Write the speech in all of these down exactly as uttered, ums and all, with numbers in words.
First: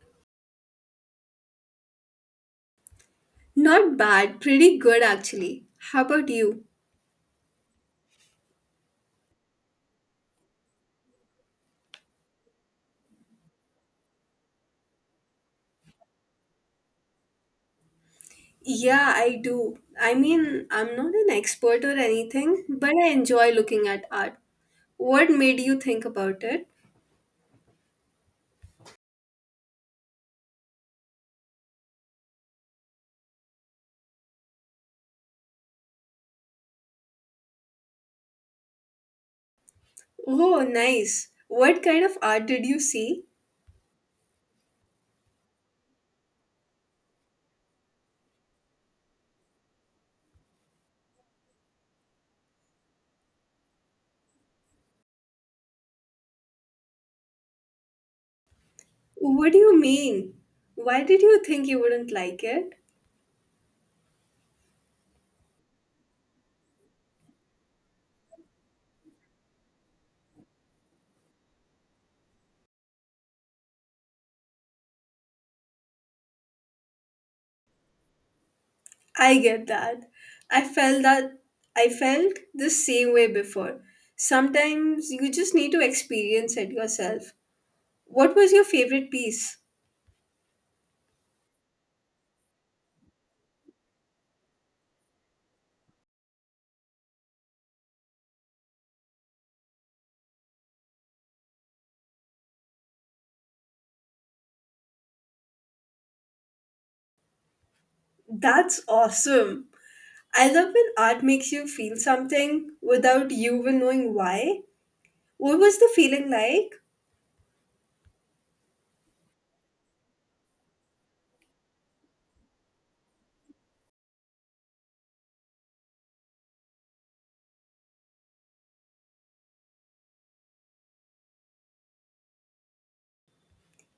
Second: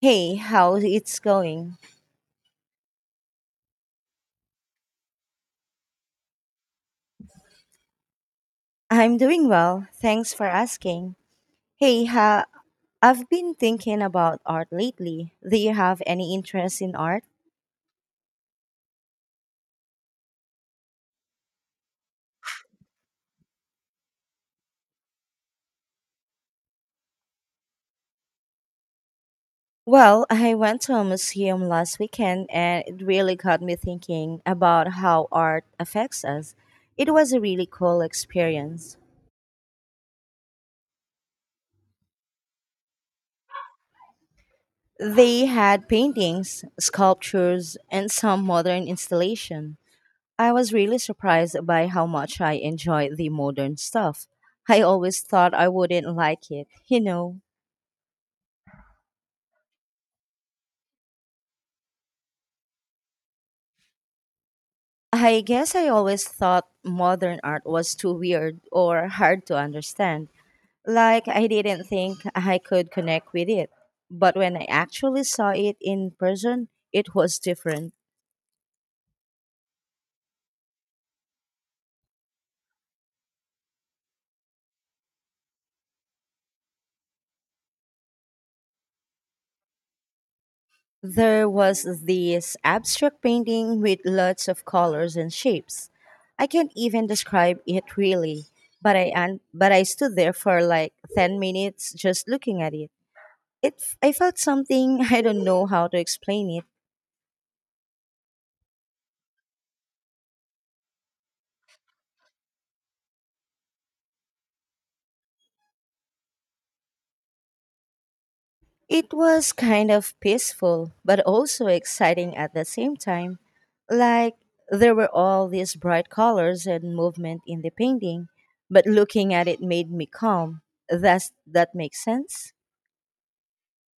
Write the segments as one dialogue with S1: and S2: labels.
S1: Hey, how it's going?
S2: Not bad, pretty good actually. How about you?
S1: I'm doing well. Thanks for asking. Hey, ha, I've been thinking about art lately. Do you have any interest in art?
S2: Yeah, I do. I mean, I'm not an expert or anything, but I enjoy looking at art. What made you think about it?
S1: Well, I went to a museum last weekend and it really got me thinking about how art affects us. It was a really cool experience.
S2: Oh, nice. What kind of art did you see?
S1: They had paintings, sculptures, and some modern installation. I was really surprised by how much I enjoy the modern stuff. I always thought I wouldn't like it, you know.
S2: What do you mean? Why did you think you wouldn't like it?
S1: I guess I always thought modern art was too weird or hard to understand. Like, I didn't think I could connect with it. But when I actually saw it in person, it was different.
S2: I get that. I felt that I felt the same way before. Sometimes you just need to experience it yourself. What was your favorite piece?
S1: There was this abstract painting with lots of colors and shapes. I can't even describe it really, but I un- but I stood there for like ten minutes just looking at it. It f- I felt something I don't know how to explain it.
S2: That's awesome. I love when art makes you feel something without you even knowing why. What was the feeling like?
S1: It was kind of peaceful but also exciting at the same time. Like there were all these bright colors and movement in the painting, but looking at it made me calm. Does that make sense?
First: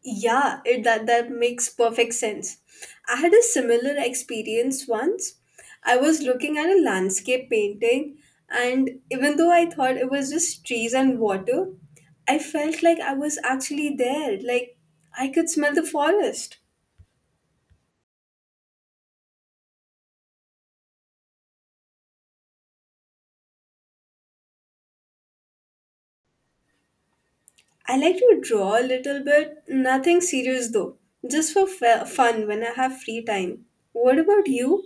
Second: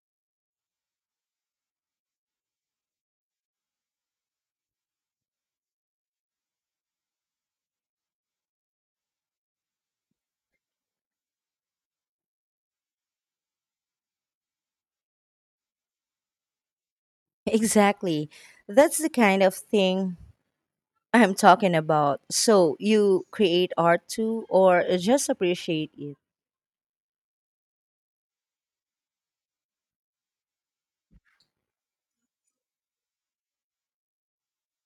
S2: Yeah, it, that that makes perfect sense. I had a similar experience once. I was looking at a landscape painting, and even though I thought it was just trees and water, I felt like I was actually there. Like I could smell the forest.
S1: Exactly. That's the kind of thing I'm talking about. So, you create art too, or just appreciate it?
S2: I like to draw a little bit, nothing serious though, just for f- fun when I have free time. What about you?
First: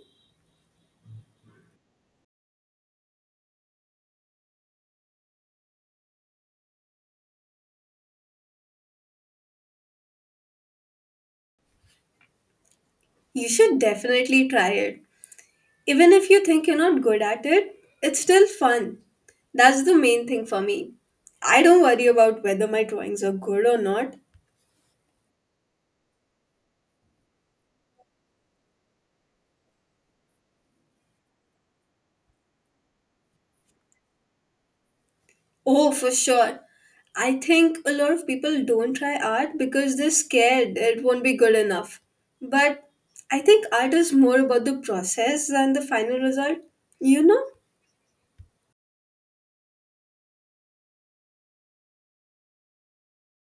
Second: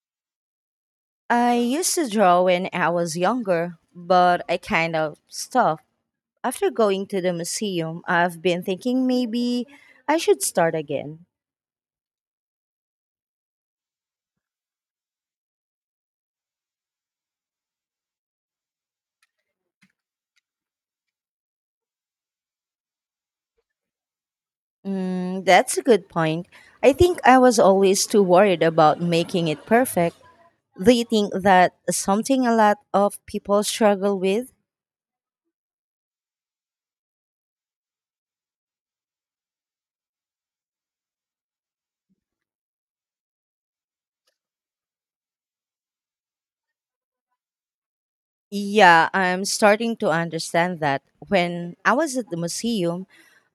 S1: I used to draw when I was younger, but I kind of stopped. After going to the museum, I've been thinking maybe I should start again.
S2: You should definitely try it. Even if you think you're not good at it, it's still fun. That's the main thing for me. I don't worry about whether my drawings are good or not.
S1: Mm, that's a good point. I think I was always too worried about making it perfect. Do you think that something a lot of people struggle with?
S2: Oh, for sure. I think a lot of people don't try art because they're scared it won't be good enough. But I think art is more about the process than the final result. You know,
S1: Yeah, I'm starting to understand that. When I was at the museum,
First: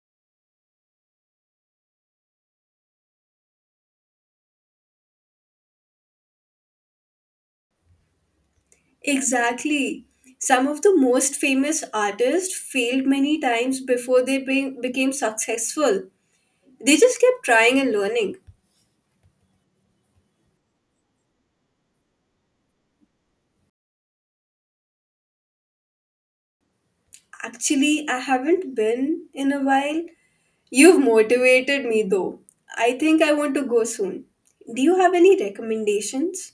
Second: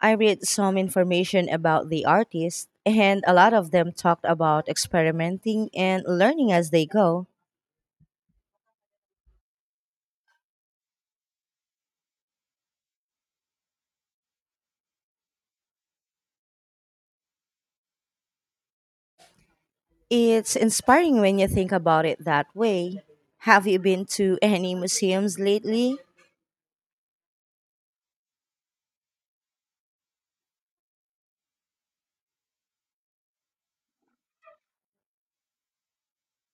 S1: I read some information about the artists, and a lot of them talked about experimenting and learning as they go.
S2: exactly. Some of the most famous artists failed many times before they be- became successful. They just kept trying and learning.
S1: It's inspiring when you think about it that way. Have you been to any museums lately?
S2: Actually, I haven't been in a while. You've motivated me though. I think I want to go soon. Do you have any recommendations?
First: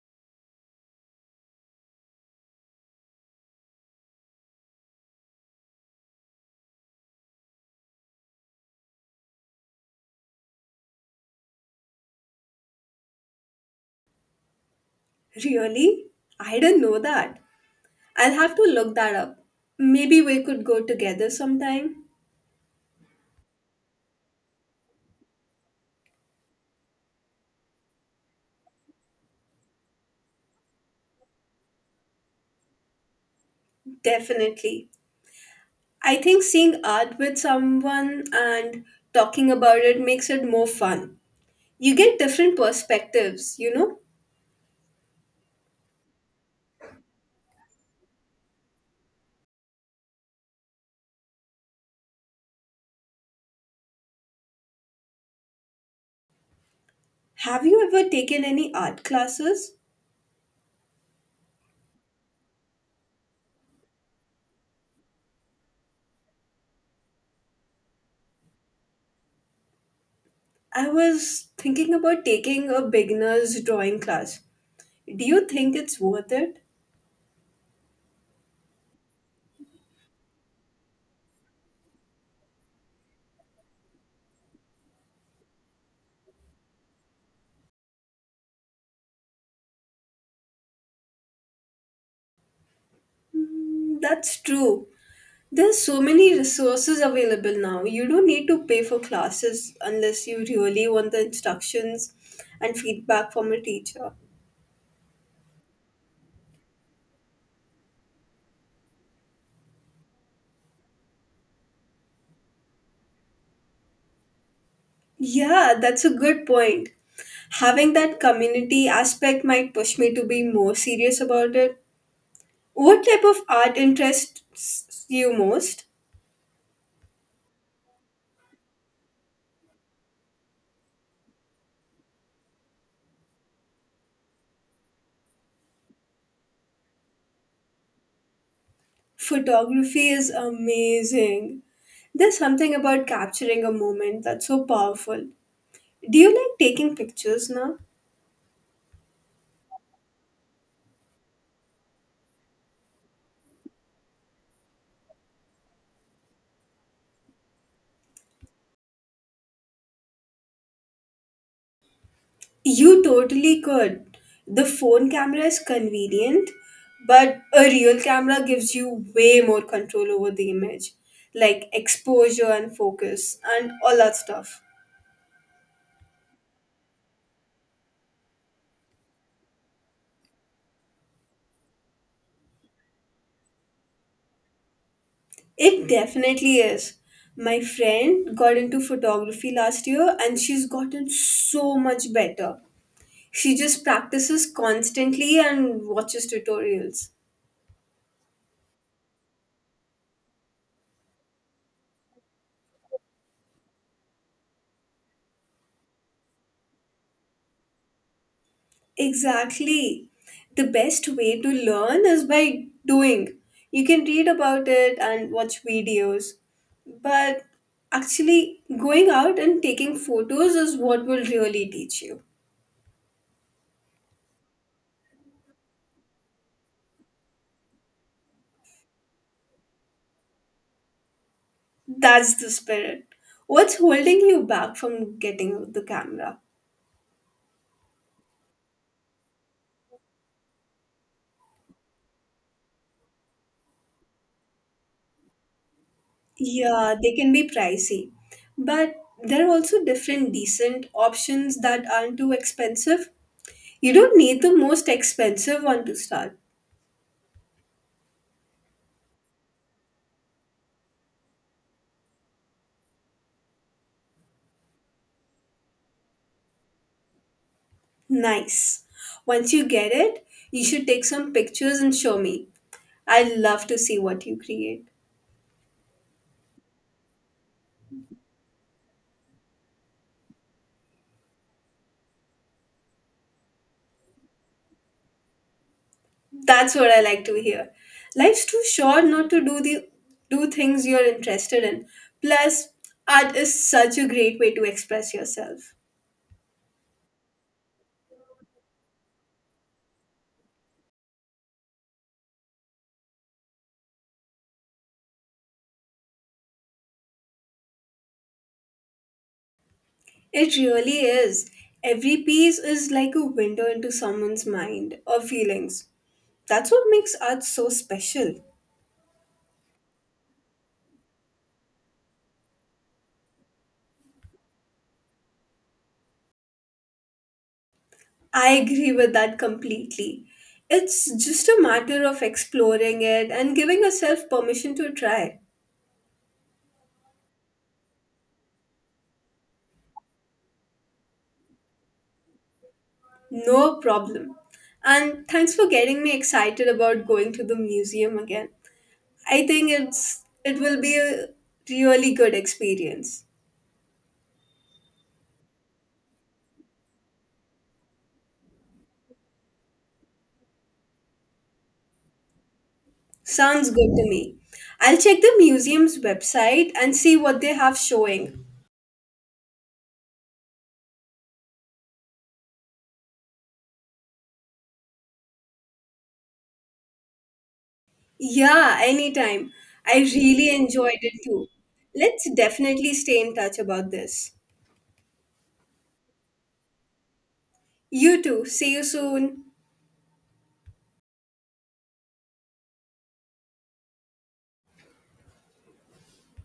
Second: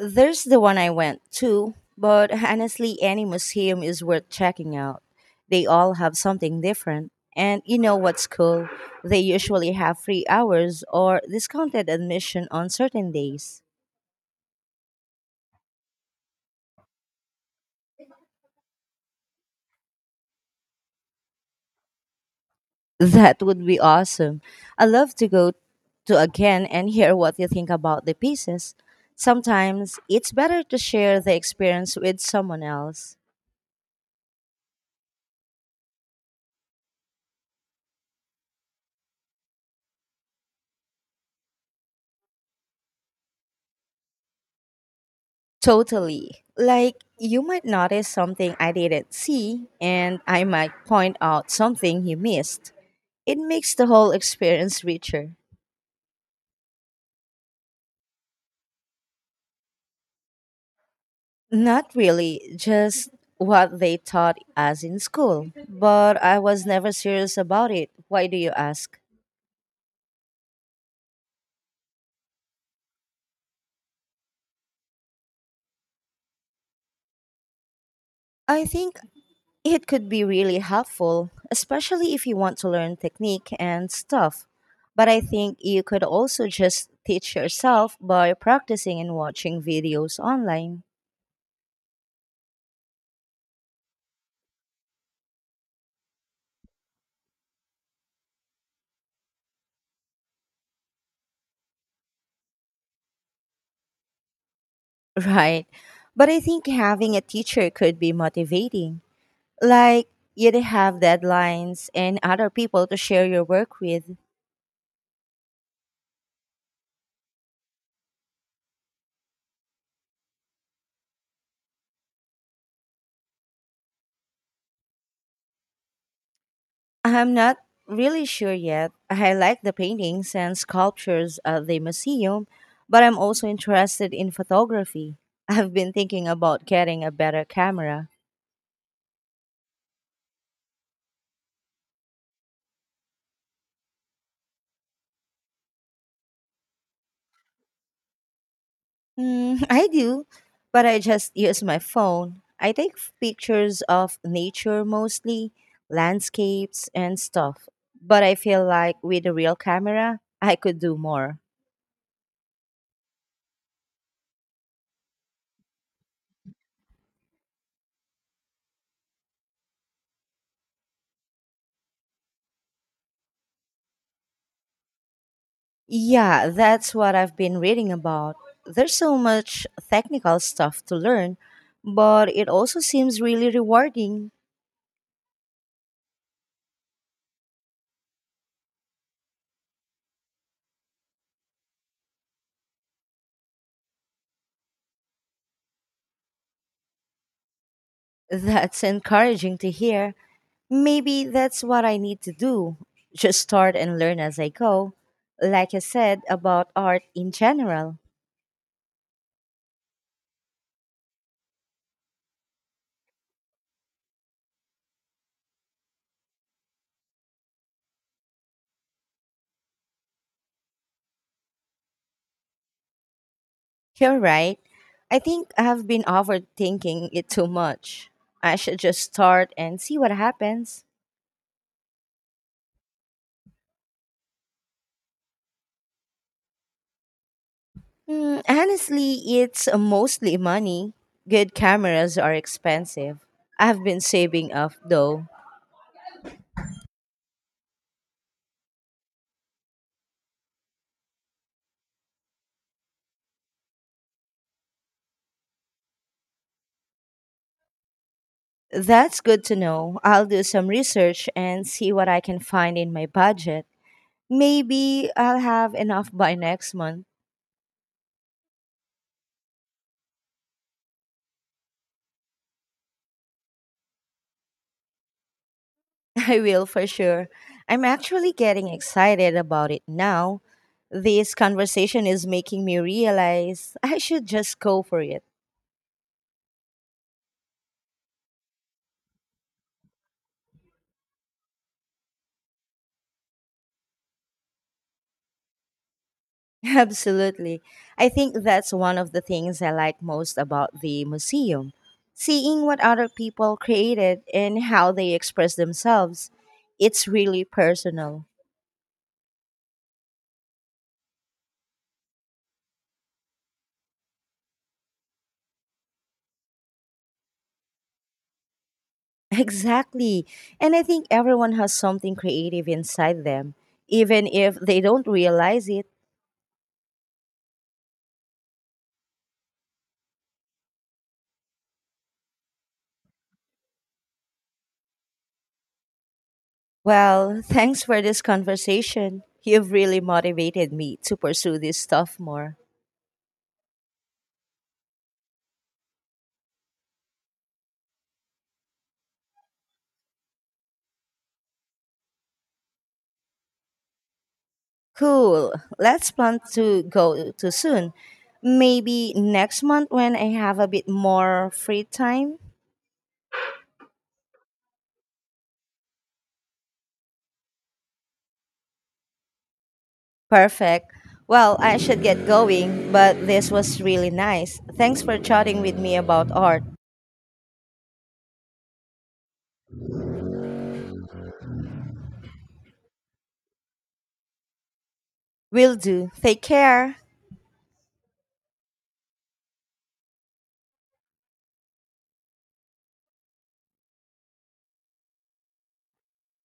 S1: There's the one I went to, but honestly, any museum is worth checking out. They all have something different. And you know what's cool? They usually have free hours or discounted admission on certain days.
S2: Really? I didn't know that. I'll have to look that up. Maybe we could go together sometime.
S1: That would be awesome. I love to go to again and hear what you think about the pieces. Sometimes it's better to share the experience with someone else.
S2: Definitely. I think seeing art with someone and talking about it makes it more fun. You get different perspectives, you know?
S1: Totally. Like, you might notice something I didn't see, and I might point out something you missed. It makes the whole experience richer.
S2: Have you ever taken any art classes?
S1: Not really, just what they taught us in school. But I was never serious about it. Why do you ask?
S2: I was thinking about taking a beginner's drawing class. Do you think it's worth it?
S1: I think it could be really helpful, especially if you want to learn technique and stuff. But I think you could also just teach yourself by practicing and watching videos online.
S2: Mm, that's true. There's so many resources available now. You don't need to pay for classes unless you really want the instructions and feedback from a teacher.
S1: Right. But I think having a teacher could be motivating. Like, you'd have deadlines and other people to share your work with.
S2: Yeah, that's a good point. Having that community aspect might push me to be more serious about it. What type of art interests you most?
S1: I'm not really sure yet. I like the paintings and sculptures at the museum, but I'm also interested in photography. I've been thinking about getting a better camera.
S2: Photography is amazing. There's something about capturing a moment that's so powerful. Do you like taking pictures now?
S1: Mm, I do, but I just use my phone. I take f- pictures of nature mostly, landscapes and stuff. But I feel like with a real camera, I could do more.
S2: You totally could. The phone camera is convenient, but a real camera gives you way more control over the image, like exposure and focus and all that stuff.
S1: Yeah, that's what I've been reading about. There's so much technical stuff to learn, but it also seems really rewarding.
S2: It definitely is. My friend got into photography last year and she's gotten so much better. She just practices constantly and watches tutorials.
S1: That's encouraging to hear. Maybe that's what I need to do. Just start and learn as I go. Like I said about art in general.
S2: Exactly. The best way to learn is by doing. You can read about it and watch videos. But actually, going out and taking photos is what will really teach you.
S1: You're right. I think I have been overthinking it too much. I should just start and see what happens.
S2: That's the spirit. What's holding you back from getting the camera?
S1: Hmm, honestly, it's mostly money. Good cameras are expensive. I've been saving up though.
S2: Yeah, they can be pricey. But there are also different decent options that aren't too expensive. You don't need the most expensive one to start.
S1: That's good to know. I'll do some research and see what I can find in my budget. Maybe I'll have enough by next month.
S2: Nice. Once you get it, you should take some pictures and show me. I love to see what you create.
S1: I will for sure. I'm actually getting excited about it now. This conversation is making me realize I should just go for it.
S2: That's what I like to hear. Life's too short not to do the do things you're interested in. Plus, art is such a great way to express yourself.
S1: Absolutely. I think that's one of the things I like most about the museum seeing what other people created and how they express themselves. It's really personal.
S2: It really is. Every piece is like a window into someone's mind or feelings. That's what makes art so special.
S1: Exactly. And I think everyone has something creative inside them, even if they don't realize it.
S2: I agree with that completely. It's just a matter of exploring it and giving yourself permission to try.
S1: Well, thanks for this conversation. You've really motivated me to pursue this stuff more.
S2: No problem. And thanks for getting me excited about going to the museum again. I think it's it will be a really good experience.
S1: Cool. Let's plan to go to soon. Maybe next month when I have a bit more free time.
S2: Sounds good to me. I'll check the museum's website and see what they have showing.
S1: Perfect. Well, I should get going, but this was really nice. Thanks for chatting with me about art.
S2: Yeah, anytime. I really enjoyed it too. Let's definitely stay in touch about this.
S1: Will do. Take care.
S2: You too. See you soon.